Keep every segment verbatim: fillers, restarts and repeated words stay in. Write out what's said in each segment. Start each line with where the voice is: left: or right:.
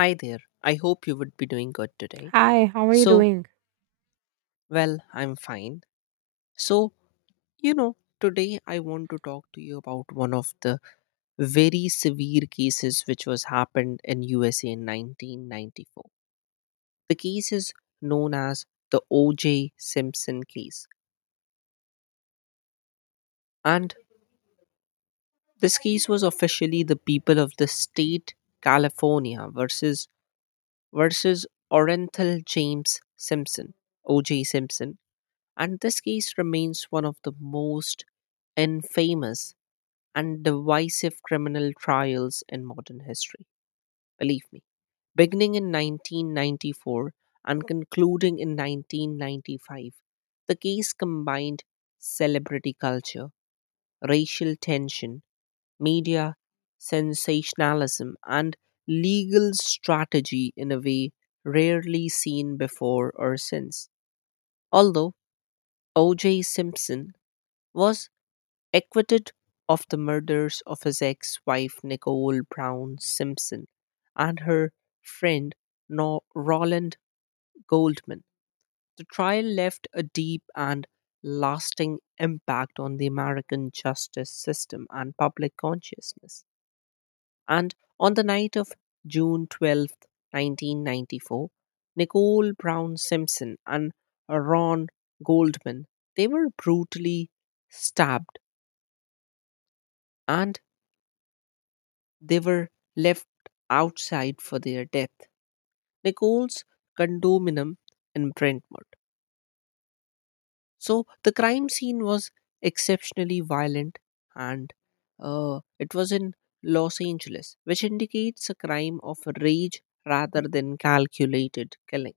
left: Hi there. I hope you would be doing good today.
right: Hi, how are you
left: So,
right: doing?
left: well, I'm fine. So, you know, today I want to talk to you about one of the very severe cases which was happened in U S A in nineteen ninety-four. The case is known as the O J. Simpson case. And this case was officially the people of the state California versus versus Orenthal James Simpson, O J. Simpson. And this case remains one of the most infamous and divisive criminal trials in modern history, believe me. Beginning in nineteen ninety-four and concluding in nineteen ninety-five, the case combined celebrity culture, racial tension, media sensationalism, and legal strategy in a way rarely seen before or since. Although O J. Simpson was acquitted of the murders of his ex wife Nicole Brown Simpson and her friend no- Roland Goldman. The trial left a deep and lasting impact on the American justice system and public consciousness. And on the night of June twelfth, nineteen ninety-four, Nicole Brown Simpson and Ron Goldman, they were brutally stabbed and they were left outside for their death. Nicole's condominium in Brentwood. So the crime scene was exceptionally violent, and uh, it was in Los Angeles, which indicates a crime of rage rather than calculated killing.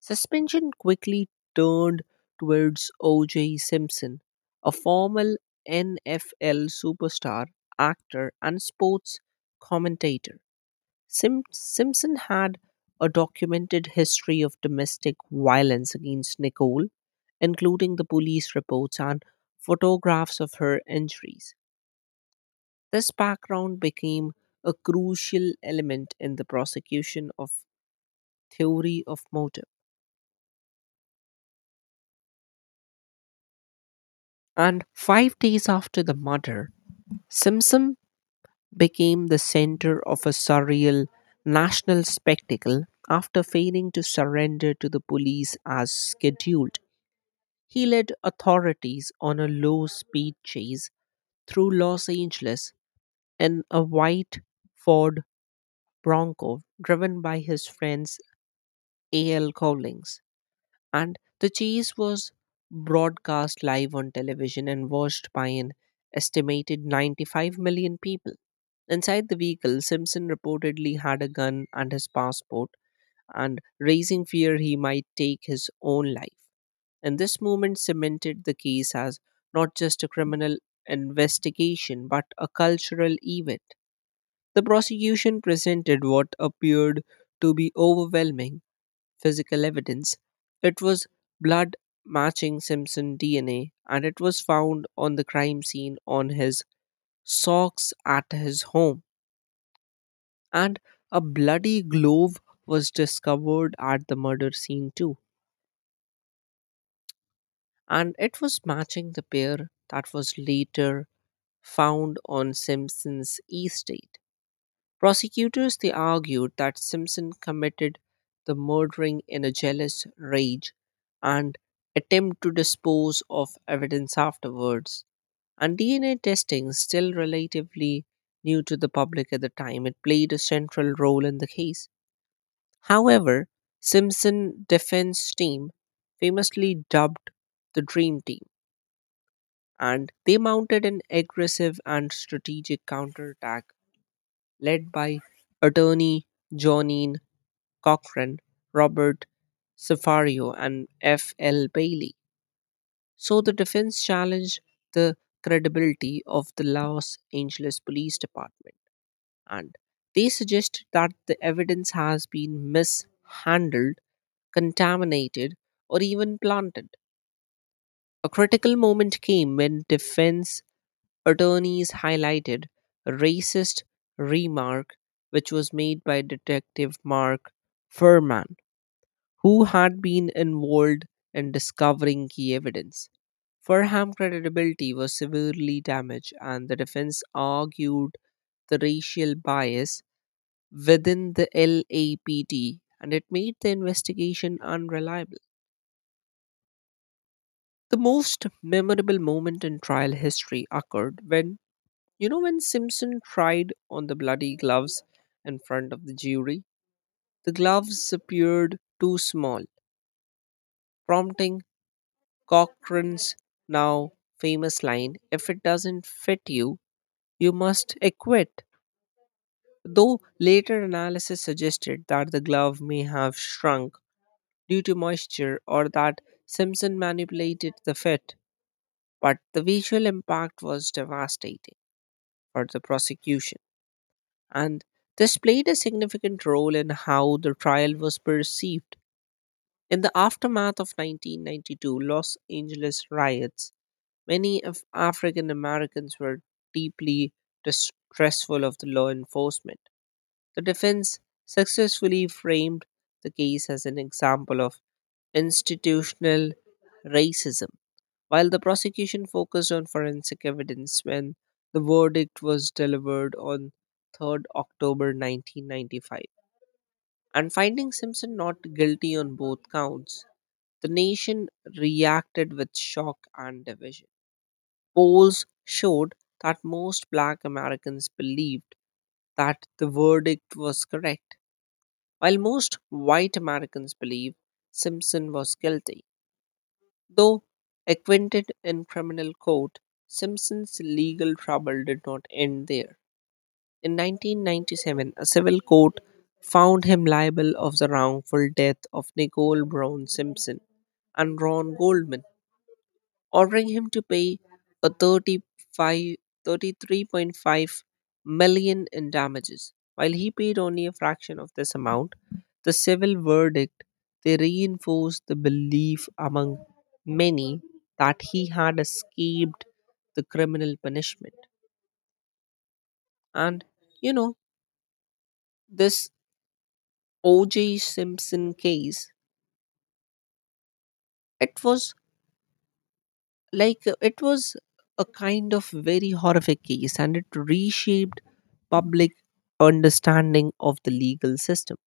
left: Suspension quickly turned towards O J. Simpson, a former N F L superstar, actor, and sports commentator. Sim- Simpson had a documented history of domestic violence against Nicole, including the police reports and photographs of her injuries. This background became a crucial element in the prosecution of theory of motive. And five days after the murder, Simpson became the center of a surreal national spectacle after failing to surrender to the police as scheduled. He led authorities on a low speed chase through Los Angeles in a white Ford Bronco driven by his friends A L. Collins. And the chase was broadcast live on television and watched by an estimated ninety-five million people. Inside the vehicle, Simpson reportedly had a gun and his passport, and raising fear he might take his own life. And this movement cemented the case as not just a criminal investigation, but a cultural event. The prosecution presented what appeared to be overwhelming physical evidence. It was blood matching Simpson D N A, and it was found on the crime scene on his socks at his home. And a bloody glove was discovered at the murder scene, too, and it was matching the pair that was later found on Simpson's estate. Prosecutors they argued that Simpson committed the murdering in a jealous rage and attempt to dispose of evidence afterwards. And D N A testing, still relatively new to the public at the time, it played a central role in the case. However, Simpson defense team famously dubbed the dream team and they mounted an aggressive and strategic counterattack led by attorney Johnine Cochran, Robert Cefario, and F L. Bailey. So the defense challenged the credibility of the Los Angeles Police Department and they suggested that the evidence has been mishandled, contaminated, or even planted. A critical moment came when defense attorneys highlighted a racist remark which was made by Detective Mark Furman, who had been involved in discovering key evidence. Furham's credibility was severely damaged, and the defense argued the racial bias within the L A P D, and it made the investigation unreliable. The most memorable moment in trial history occurred when, You know, when Simpson tried on the bloody gloves in front of the jury, the gloves appeared too small, prompting Cochrane's now famous line, if it doesn't fit you, you must acquit. Though later analysis suggested that the glove may have shrunk due to moisture or that Simpson manipulated the fit, but the visual impact was devastating for the prosecution, and this played a significant role in how the trial was perceived. In the aftermath of nineteen ninety-two Los Angeles riots, many of African Americans were deeply distrustful of the law enforcement. The defense successfully framed the case as an example of institutional racism while the prosecution focused on forensic evidence when the verdict was delivered on third of October nineteen ninety-five and finding Simpson not guilty on both counts, the nation reacted with shock and division. Polls showed that most black Americans believed that the verdict was correct, while most white Americans believed Simpson was guilty. Though acquainted in criminal court, Simpson's legal trouble did not end there. In nineteen ninety-seven, a civil court found him liable of the wrongful death of Nicole Brown Simpson and Ron Goldman, ordering him to pay a thirty-five, thirty-three point five million in damages. While he paid only a fraction of this amount, the civil verdict they reinforced the belief among many that he had escaped the criminal punishment. And you know, this O J. Simpson case, it was Like uh, it was a kind of very horrific case and it reshaped public understanding of the legal system,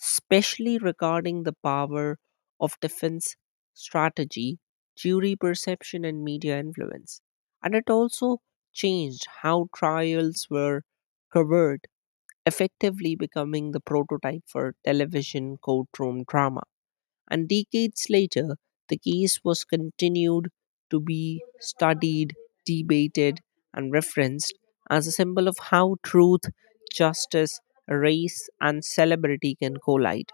left: especially regarding the power of defense strategy, jury perception, and media influence. And it also changed how trials were covered, effectively becoming the prototype for television courtroom drama. And decades later, the case was continued to be studied, debated, and referenced as a symbol of how truth, justice, race, and celebrity can collide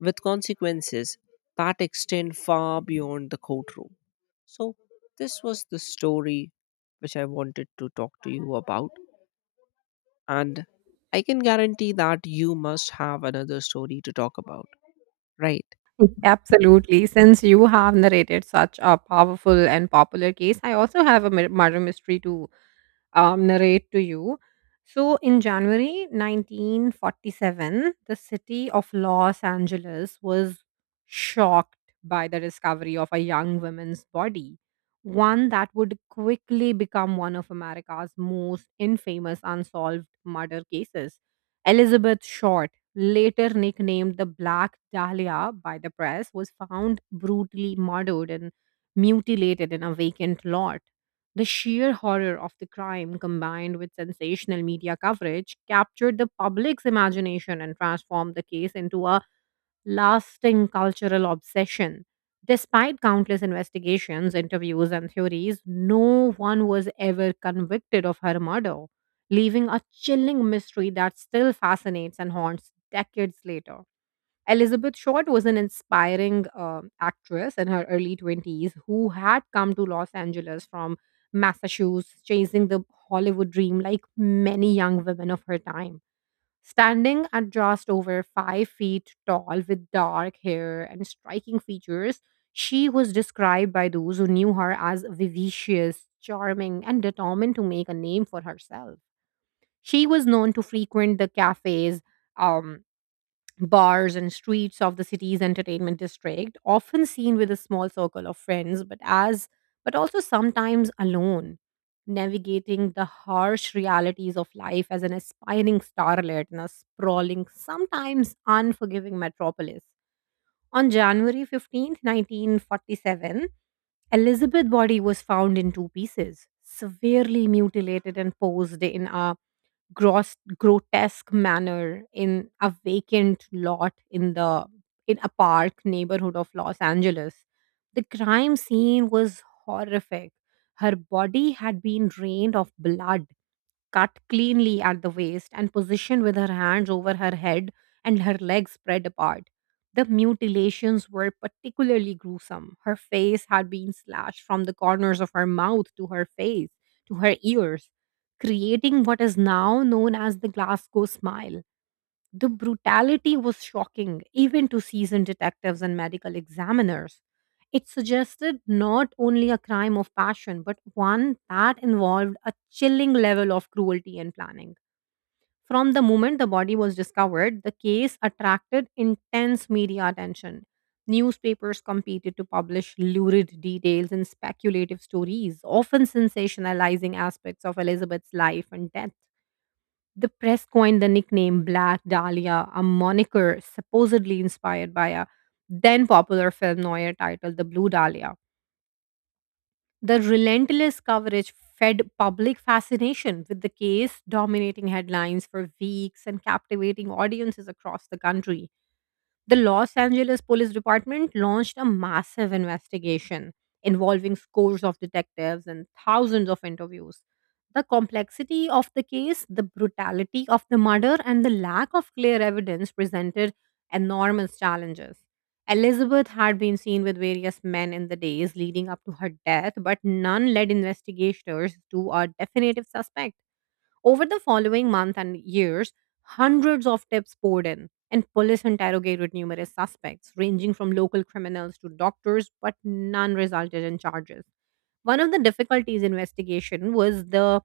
left: with consequences that extend far beyond the courtroom. So, this was the story which I wanted to talk to you about, and I can guarantee that you must have another story to talk about, right?
right: Absolutely. Since you have narrated such a powerful and popular case, I also have a mi- murder mystery to. um, narrate to you. So, in January nineteen forty-seven, the city of Los Angeles was shocked by the discovery of a young woman's body, one that would quickly become one of America's most infamous unsolved murder cases. Elizabeth Short, later nicknamed the Black Dahlia by the press, was found brutally murdered and mutilated in a vacant lot. The sheer horror of the crime, combined with sensational media coverage, captured the public's imagination and transformed the case into a lasting cultural obsession. Despite countless investigations, interviews, and theories, no one was ever convicted of her murder, leaving a chilling mystery that still fascinates and haunts decades later. Elizabeth Short was an inspiring um actress in her early twenties who had come to Los Angeles from Massachusetts, chasing the Hollywood dream like many young women of her time. Standing at just over five feet tall with dark hair and striking features, she was described by those who knew her as vivacious, charming, and determined to make a name for herself. She was known to frequent the cafes. Um, Bars and streets of the city's entertainment district, often seen with a small circle of friends, but as but also sometimes alone, navigating the harsh realities of life as an aspiring starlet in a sprawling, sometimes unforgiving metropolis. On January fifteenth, nineteen forty-seven, Elizabeth body was found in two pieces, severely mutilated and posed in a gross grotesque manner in a vacant lot in the in a park neighborhood of Los Angeles. The crime scene was horrific. Her body had been drained of blood, cut cleanly at the waist and positioned with her hands over her head and her legs spread apart. The mutilations were particularly gruesome. Her face had been slashed from the corners of her mouth to her face, to her ears, creating what is now known as the Glasgow smile. The brutality was shocking, even to seasoned detectives and medical examiners. It suggested not only a crime of passion, but one that involved a chilling level of cruelty and planning. From the moment the body was discovered, the case attracted intense media attention. Newspapers competed to publish lurid details and speculative stories, often sensationalizing aspects of Elizabeth's life and death. The press coined the nickname Black Dahlia, a moniker supposedly inspired by a then popular film noir titled The Blue Dahlia. The relentless coverage fed public fascination with the case, dominating headlines for weeks and captivating audiences across the country. The Los Angeles Police Department launched a massive investigation involving scores of detectives and thousands of interviews. The complexity of the case, the brutality of the murder, and the lack of clear evidence presented enormous challenges. Elizabeth had been seen with various men in the days leading up to her death, but none led investigators to a definitive suspect. Over the following month and years, hundreds of tips poured in, and police interrogated numerous suspects, ranging from local criminals to doctors, but none resulted in charges. One of the difficulties investigation was the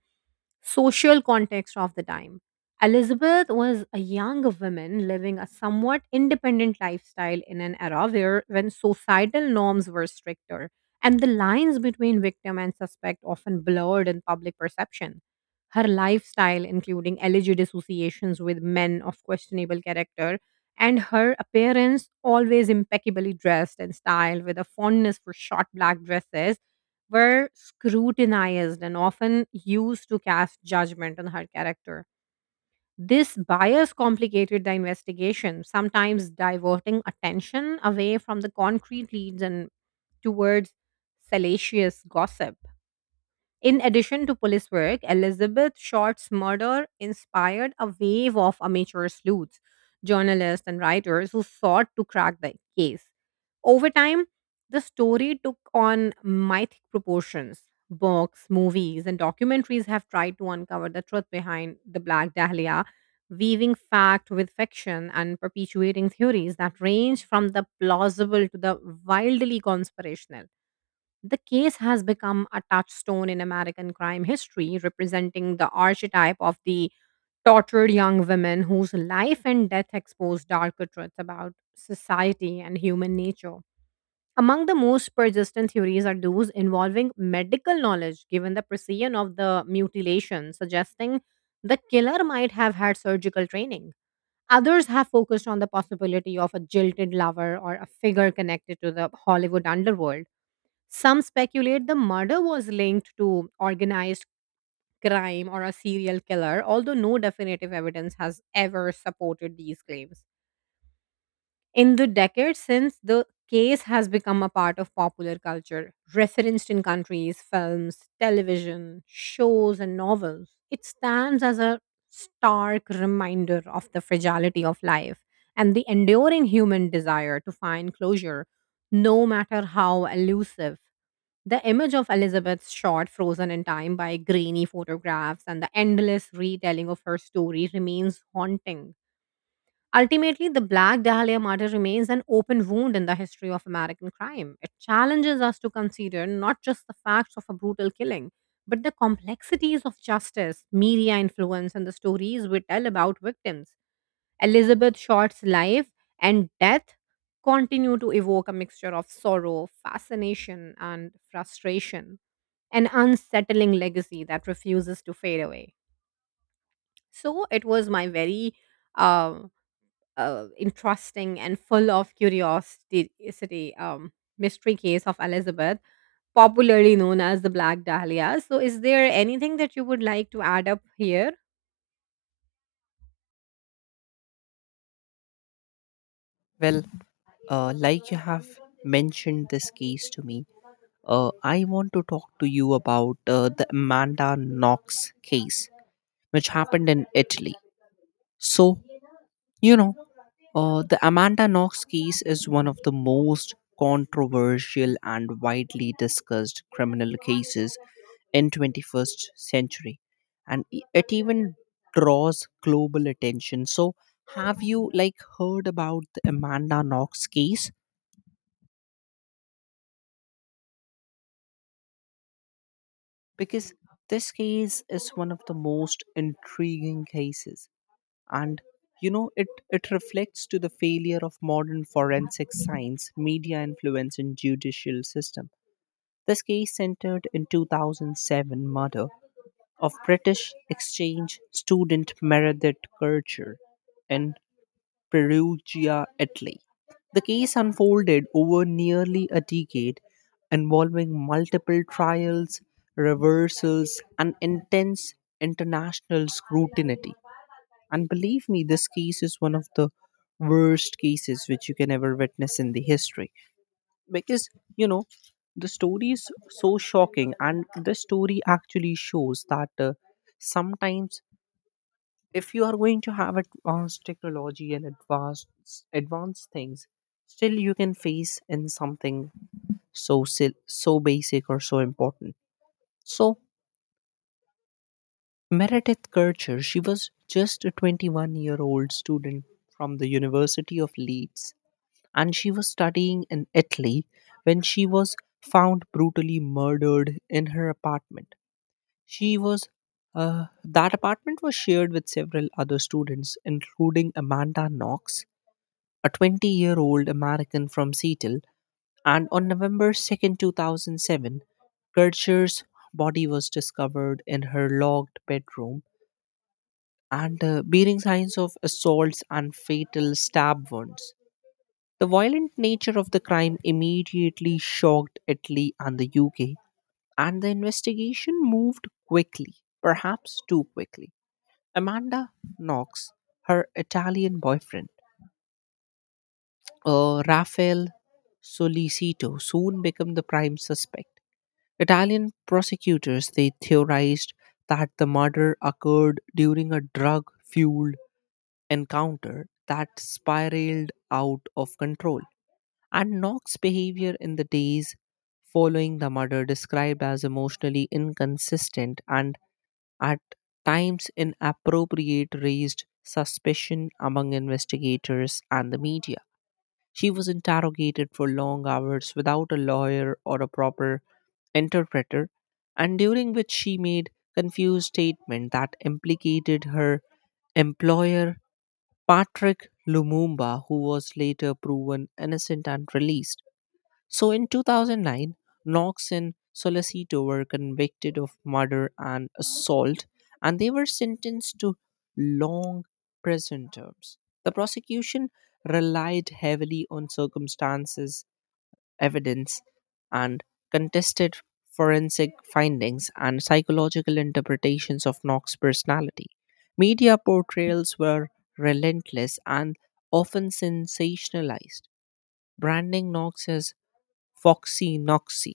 right: social context of the time. Elizabeth was a young woman living a somewhat independent lifestyle in an era where when societal norms were stricter and the lines between victim and suspect often blurred in public perception. Her lifestyle, including alleged associations with men of questionable character, and her appearance, always impeccably dressed and styled with a fondness for short black dresses, were scrutinized and often used to cast judgment on her character. This bias complicated the investigation, sometimes diverting attention away from the concrete leads and towards salacious gossip. In addition to police work, Elizabeth Short's murder inspired a wave of amateur sleuths, journalists, and writers who sought to crack the case. Over time, the story took on mythic proportions. Books, movies, and documentaries have tried to uncover the truth behind the Black Dahlia, weaving fact with fiction and perpetuating theories that range from the plausible to the wildly conspirational. The case has become a touchstone in American crime history, representing the archetype of the tortured young women whose life and death expose darker truths about society and human nature. Among the most persistent theories are those involving medical knowledge, given the precision of the mutilation, suggesting the killer might have had surgical training. Others have focused on the possibility of a jilted lover or a figure connected to the Hollywood underworld. Some speculate the murder was linked to organized crime or a serial killer, although no definitive evidence has ever supported these claims. In the decades since, the case has become a part of popular culture, referenced in countries, films, television, shows, and novels. It stands as a stark reminder of the fragility of life and the enduring human desire to find closure, no matter how elusive. The image of Elizabeth's short, frozen in time by grainy photographs, and the endless retelling of her story remains haunting. Ultimately, the Black Dahlia murder remains an open wound in the history of American crime. It challenges us to consider not just the facts of a brutal killing, but the complexities of justice, media influence, and the stories we tell about victims. Elizabeth Short's life and death continue to evoke a mixture of sorrow, fascination, and frustration, an unsettling legacy that refuses to fade away. So, it was my very uh uh, interesting and full of curiosity um, mystery case of Elizabeth, popularly known as the Black Dahlia. So, is there anything that you would like to add up here?
left: Well, uh, like you have mentioned this case to me, uh, I want to talk to you about uh, the Amanda Knox case, which happened in Italy. So, you know, uh, the Amanda Knox case is one of the most controversial and widely discussed criminal cases in twenty-first century, and e- it even draws global attention. So have you like heard about the Amanda Knox case? Because this case is one of the most intriguing cases, and you know it it reflects to the failure of modern forensic science, media influence, and judicial system. This case centered in twenty oh seven murder of British exchange student Meredith Kircher in Perugia, Italy. The case unfolded over nearly a decade, involving multiple trials, reversals, and intense international scrutiny. And believe me, this case is one of the worst cases which you can ever witness in the history. Because, you know, the story is so shocking, and this story actually shows that uh, sometimes if you are going to have advanced technology and advanced advanced things, still you can face in something so sil- so basic or so important. So Meredith Kircher, she was just a twenty-one year old year old student from the University of Leeds, and she was studying in Italy when she was found brutally murdered in her apartment. She was uh, that apartment was shared with several other students including Amanda Knox, a twenty year old year old American from Seattle, and on November second, two thousand seven, Kircher's body was discovered in her locked bedroom and uh, bearing signs of assaults and fatal stab wounds. The violent nature of the crime immediately shocked Italy and the U K, and the investigation moved quickly, perhaps too quickly. Amanda Knox, her Italian boyfriend, uh, Rafael Solicito soon became the prime suspect. Italian prosecutors they theorized that the murder occurred during a drug-fueled encounter that spiraled out of control. And Knox's behavior in the days following the murder described as emotionally inconsistent and at times inappropriate raised suspicion among investigators and the media. She was interrogated for long hours without a lawyer or a proper interpreter, and during which she made confused statements that implicated her employer Patrick Lumumba, who was later proven innocent and released. So in two thousand nine, Knox and Solicito were convicted of murder and assault, and they were sentenced to long prison terms. The prosecution relied heavily on circumstances, evidence, and contested forensic findings and psychological interpretations of Knox's personality. Media portrayals were relentless and often sensationalized, branding Knox as Foxy Noxy,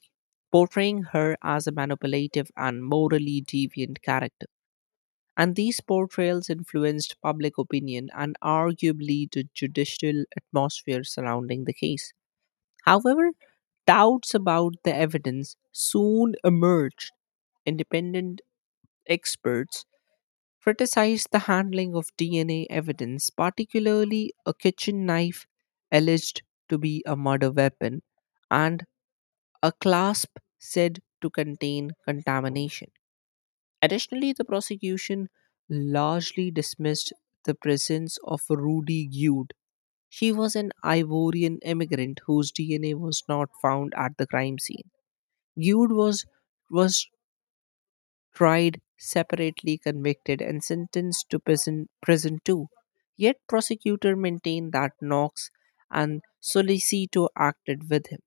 left: portraying her as a manipulative and morally deviant character. And these portrayals influenced public opinion and arguably the judicial atmosphere surrounding the case. However, doubts about the evidence soon emerged. Independent experts criticized the handling of D N A evidence, particularly a kitchen knife alleged to be a murder weapon, and a clasp said to contain contamination. Additionally, the prosecution largely dismissed the presence of Rudy Gude. She was an Ivorian immigrant whose D N A was not found at the crime scene. Gude was was tried separately, convicted, and sentenced to prison prison too. Yet prosecutor maintained that Knox and Solicito acted with him.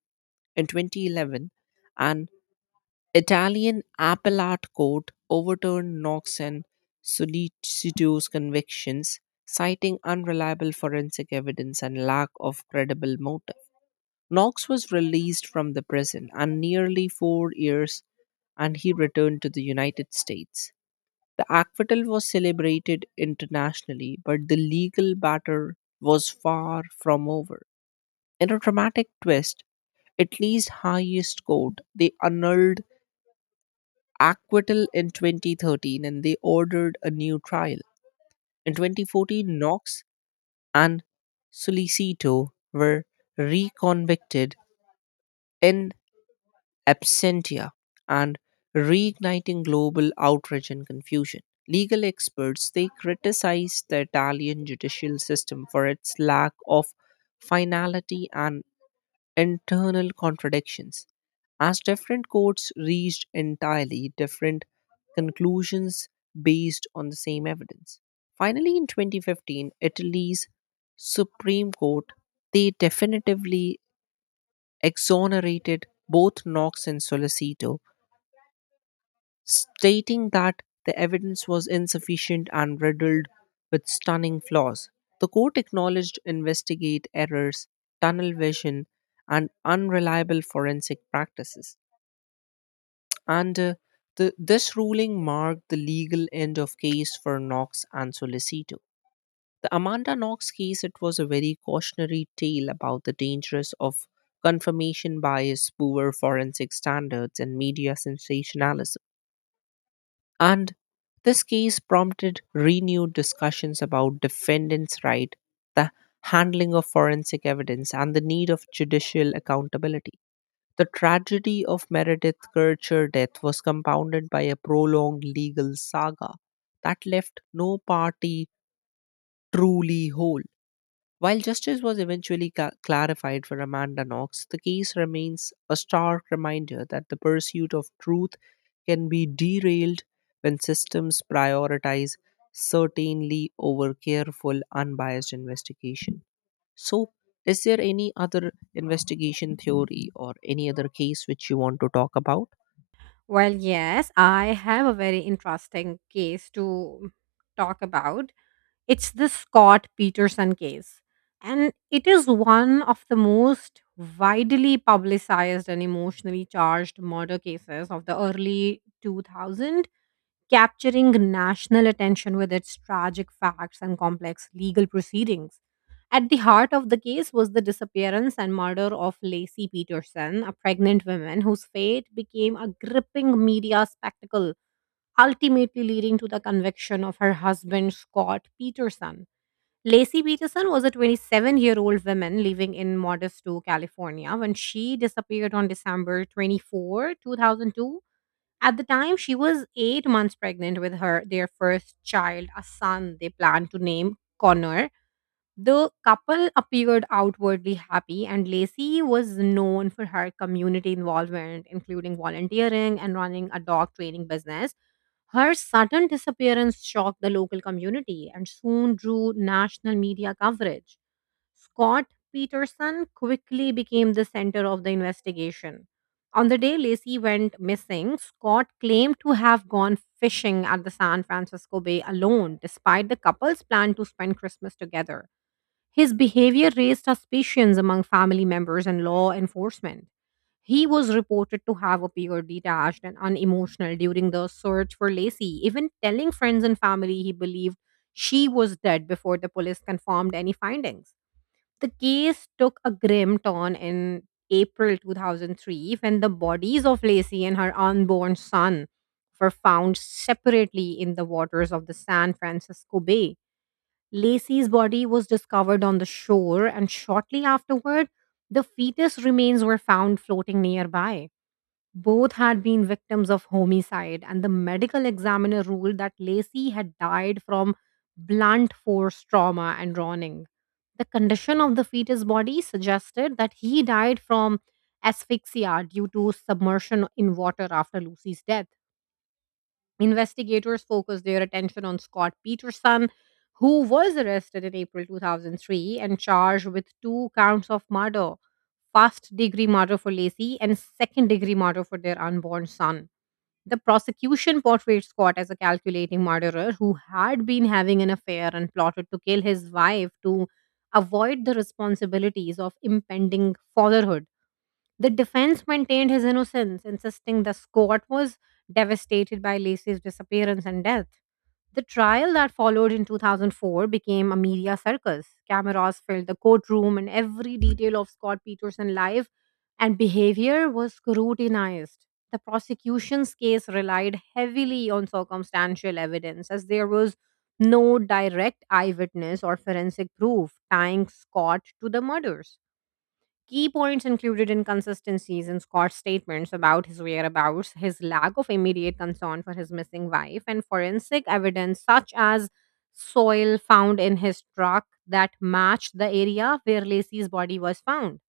left: In twenty eleven, an Italian appellate court overturned Knox and Solicito's convictions, citing unreliable forensic evidence and lack of credible motive. Knox was released from the prison and nearly four years and he returned to the United States. The acquittal was celebrated internationally, but the legal battle was far from over. In a dramatic twist, Italy's highest court, they annulled acquittal in twenty thirteen and they ordered a new trial. In twenty fourteen, Knox and Solicito were reconvicted in absentia and reigniting global outrage and confusion. Legal experts they criticized the Italian judicial system for its lack of finality and internal contradictions, as different courts reached entirely different conclusions based on the same evidence. Finally, in twenty fifteen, Italy's Supreme Court they definitively exonerated both Knox and Solicito stating that the evidence was insufficient and riddled with stunning flaws. The court acknowledged investigate errors, tunnel vision, and unreliable forensic practices. And uh, the, this ruling marked the legal end of case for Knox and Solicito. The Amanda Knox case it was a very cautionary tale about the dangers of confirmation bias, poor forensic standards, and media sensationalism. And this case prompted renewed discussions about defendants' right, the handling of forensic evidence, and the need of judicial accountability. The tragedy of Meredith Kircher death was compounded by a prolonged legal saga that left no party truly whole. While justice was eventually ca- clarified for Amanda Knox, the case remains a stark reminder that the pursuit of truth can be derailed when systems prioritize certainly over careful, unbiased investigation. So, is there any other investigation theory or any other case which you want to talk about?
right: Well, yes, I have a very interesting case to talk about. It's the Scott Peterson case, and it is one of the most widely publicized and emotionally charged murder cases of the early two thousands, capturing national attention with its tragic facts and complex legal proceedings. At the heart of the case was the disappearance and murder of Lacey Peterson, a pregnant woman whose fate became a gripping media spectacle, ultimately leading to the conviction of her husband, Scott Peterson. Lacey Peterson was a twenty-seven year old woman living in Modesto, California, when she disappeared on December twenty-fourth, two thousand two. At the time, she was eight months pregnant with her their first child, a son they planned to name Connor. The couple appeared outwardly happy, and Lacey was known for her community involvement, including volunteering and running a dog training business. Her sudden disappearance shocked the local community and soon drew national media coverage. Scott Peterson quickly became the center of the investigation. On the day Lacey went missing, Scott claimed to have gone fishing at the San Francisco Bay alone, despite the couple's plan to spend Christmas together. His behavior raised suspicions among family members and law enforcement. He was reported to have appeared detached and unemotional during the search for Lacey, even telling friends and family he believed she was dead before the police confirmed any findings. The case took a grim turn in April two thousand three, when the bodies of Lacey and her unborn son were found separately in the waters of the San Francisco Bay. Lacey's body was discovered on the shore, and shortly afterward, the fetus remains were found floating nearby. Both had been victims of homicide, and the medical examiner ruled that Lacey had died from blunt force trauma and drowning. The condition of the fetus body suggested that he died from asphyxia due to submersion in water after Lucy's death. Investigators focused their attention on Scott Peterson, who was arrested in April two thousand three and charged with two counts of murder, first degree murder for Lacey and second degree murder for their unborn son. The prosecution portrayed Scott as a calculating murderer who had been having an affair and plotted to kill his wife to avoid the responsibilities of impending fatherhood. The defense maintained his innocence, insisting the Scot was devastated by Lacey's disappearance and death. The trial that followed in two thousand four became a media circus. Cameras filled the courtroom, and every detail of Scott Peterson's life and behavior was scrutinized. The prosecution's case relied heavily on circumstantial evidence, as there was no direct eyewitness or forensic proof tying Scott to the murders. Key points included inconsistencies in Scott's statements about his whereabouts, his lack of immediate concern for his missing wife, and forensic evidence such as soil found in his truck that matched the area where Lacey's body was found.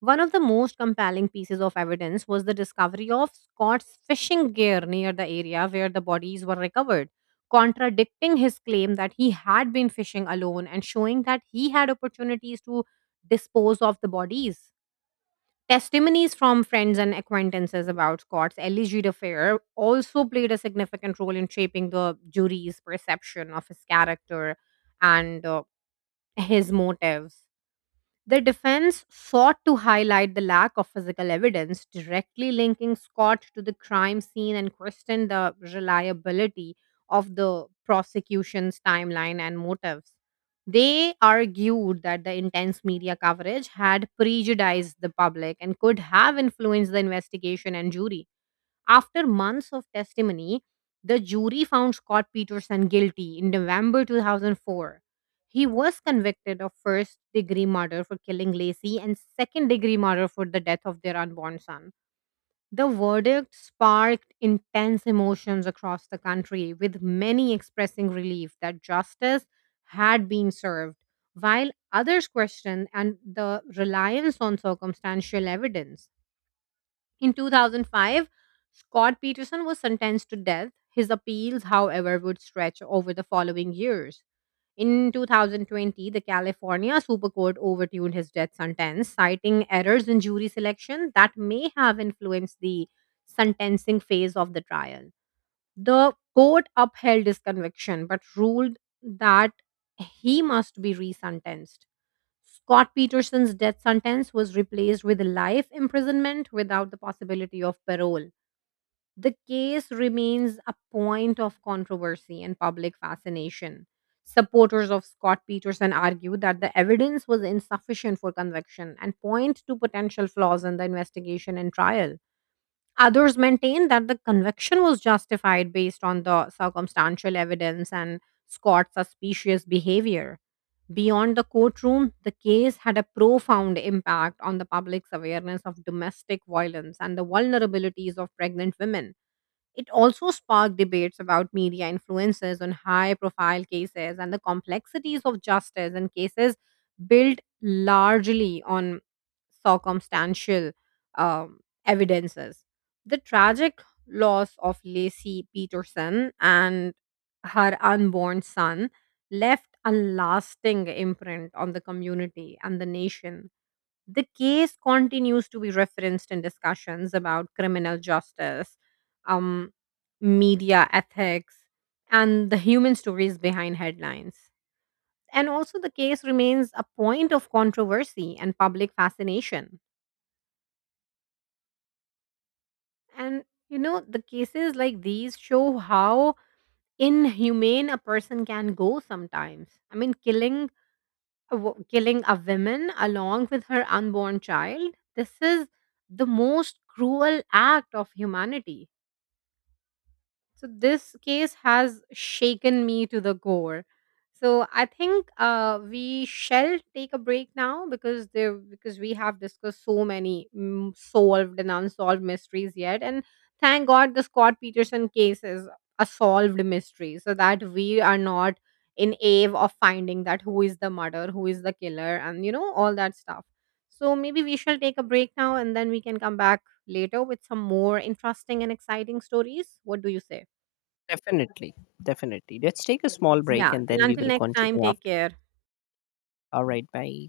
right: One of the most compelling pieces of evidence was the discovery of Scott's fishing gear near the area where the bodies were recovered, contradicting his claim that he had been fishing alone and showing that he had opportunities to dispose of the bodies. Testimonies from friends and acquaintances about Scott's alleged affair also played a significant role in shaping the jury's perception of his character and uh, his motives. The defense sought to highlight the lack of physical evidence directly linking Scott to the crime scene and questioned the reliability of the prosecution's timeline and motives. They argued that the intense media coverage had prejudiced the public and could have influenced the investigation and jury. After months of testimony, the jury found Scott Peterson guilty in November two thousand four. He was convicted of first degree murder for killing Lacey and second degree murder for the death of their unborn son. The verdict sparked intense emotions across the country, with many expressing relief that justice had been served, while others questioned and the reliance on circumstantial evidence. In two thousand five, Scott Peterson was sentenced to death. His appeals, however, would stretch over the following years. In two thousand twenty, the California Super Court overturned his death sentence, citing errors in jury selection that may have influenced the sentencing phase of the trial. The court upheld his conviction but ruled that he must be resentenced. Scott Peterson's death sentence was replaced with life imprisonment without the possibility of parole. The case remains a point of controversy and public fascination. Supporters of Scott Peterson argue that the evidence was insufficient for conviction and point to potential flaws in the investigation and trial. Others maintain that the conviction was justified based on the circumstantial evidence and Scott's suspicious behavior. Beyond the courtroom, the case had a profound impact on the public's awareness of domestic violence and the vulnerabilities of pregnant women. It also sparked debates about media influences on high profile cases and the complexities of justice in cases built largely on circumstantial um, evidences. The tragic loss of Lacey Peterson and her unborn son left a lasting imprint on the community and the nation. The case continues to be referenced in discussions about criminal justice, um, media ethics, and the human stories behind headlines. And also, the case remains a point of controversy and public fascination. And, you know, the cases like these show how inhumane a person can go sometimes. I mean, killing wo- killing a woman along with her unborn child. This is the most cruel act of humanity. So this case has shaken me to the core. So I think uh, we shall take a break now because there because we have discussed so many mm, solved and unsolved mysteries yet, and thank God the Scott Peterson case is a solved mystery, so that we are not in awe of finding that who is the murderer, who is the killer, and you know all that stuff. So maybe we shall take a break now, and then we can come back later with some more interesting and exciting stories. What do you say?
left: Definitely, definitely. Let's take a small
right: Yeah.
left: break and
right: Till
left: then we
right: Until
left: will
right: next time,
left: continue
right: take
left: after.
right: care.
left: All right, bye.